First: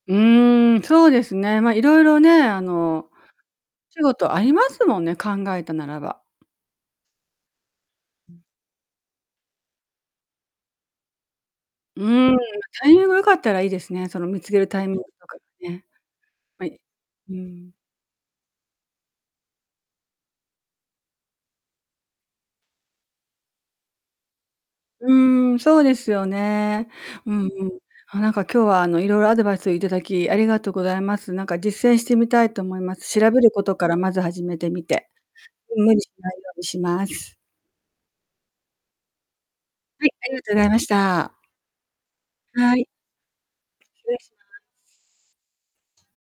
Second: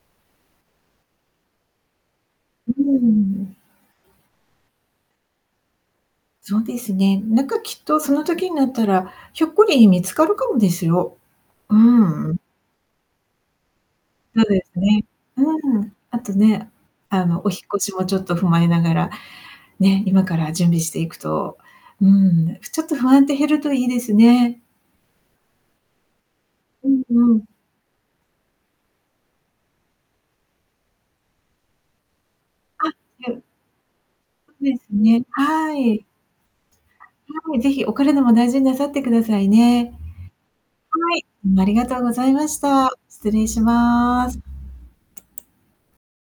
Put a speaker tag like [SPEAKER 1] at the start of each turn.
[SPEAKER 1] うーん、そうですね。まあ、いろいろね、あ
[SPEAKER 2] うー
[SPEAKER 1] の、
[SPEAKER 2] ん。
[SPEAKER 1] 仕事ありますもんね、考えたならば。
[SPEAKER 2] そうですね、なんか、きっと、その
[SPEAKER 1] うん。
[SPEAKER 2] 時になったら、ひょっこり見つかるかもですよ。う
[SPEAKER 1] うー
[SPEAKER 2] ー
[SPEAKER 1] ん、
[SPEAKER 2] ん。
[SPEAKER 1] タイミング良かったらいいですね、その、見
[SPEAKER 2] そう
[SPEAKER 1] つけ
[SPEAKER 2] で
[SPEAKER 1] る
[SPEAKER 2] す
[SPEAKER 1] タイミング
[SPEAKER 2] ね。
[SPEAKER 1] とか
[SPEAKER 2] う
[SPEAKER 1] ね。
[SPEAKER 2] ん。あと
[SPEAKER 1] ま
[SPEAKER 2] ね、
[SPEAKER 1] い
[SPEAKER 2] あ
[SPEAKER 1] にう
[SPEAKER 2] の、お引
[SPEAKER 1] ーん。
[SPEAKER 2] 越しもちょっと踏まえながら、ね、今から準備していくと、うーん、ふちょっと不安って減るといいですね。
[SPEAKER 1] うーん、そうですよね。
[SPEAKER 2] うん
[SPEAKER 1] う
[SPEAKER 2] う
[SPEAKER 1] ん
[SPEAKER 2] ん。
[SPEAKER 1] うん。あ、なんか今日は、あの、いろいろアドバイスをいただき、ありがとうございます。なんか実践してみたいと思い
[SPEAKER 2] あ、
[SPEAKER 1] ます。調
[SPEAKER 2] う
[SPEAKER 1] べ
[SPEAKER 2] ん。
[SPEAKER 1] ることからまず始
[SPEAKER 2] そ
[SPEAKER 1] め
[SPEAKER 2] う
[SPEAKER 1] て
[SPEAKER 2] で
[SPEAKER 1] み
[SPEAKER 2] す
[SPEAKER 1] て。
[SPEAKER 2] ね。は
[SPEAKER 1] うん、無理
[SPEAKER 2] い。
[SPEAKER 1] しないようにします。
[SPEAKER 2] はい、ぜひ、お体も大事になさってくださいね。
[SPEAKER 1] はい、ありがとうございまし
[SPEAKER 2] はい、
[SPEAKER 1] た。
[SPEAKER 2] むありがとうございまし
[SPEAKER 1] はい。
[SPEAKER 2] た。失礼し
[SPEAKER 1] 失礼
[SPEAKER 2] ま
[SPEAKER 1] しま
[SPEAKER 2] す。
[SPEAKER 1] す。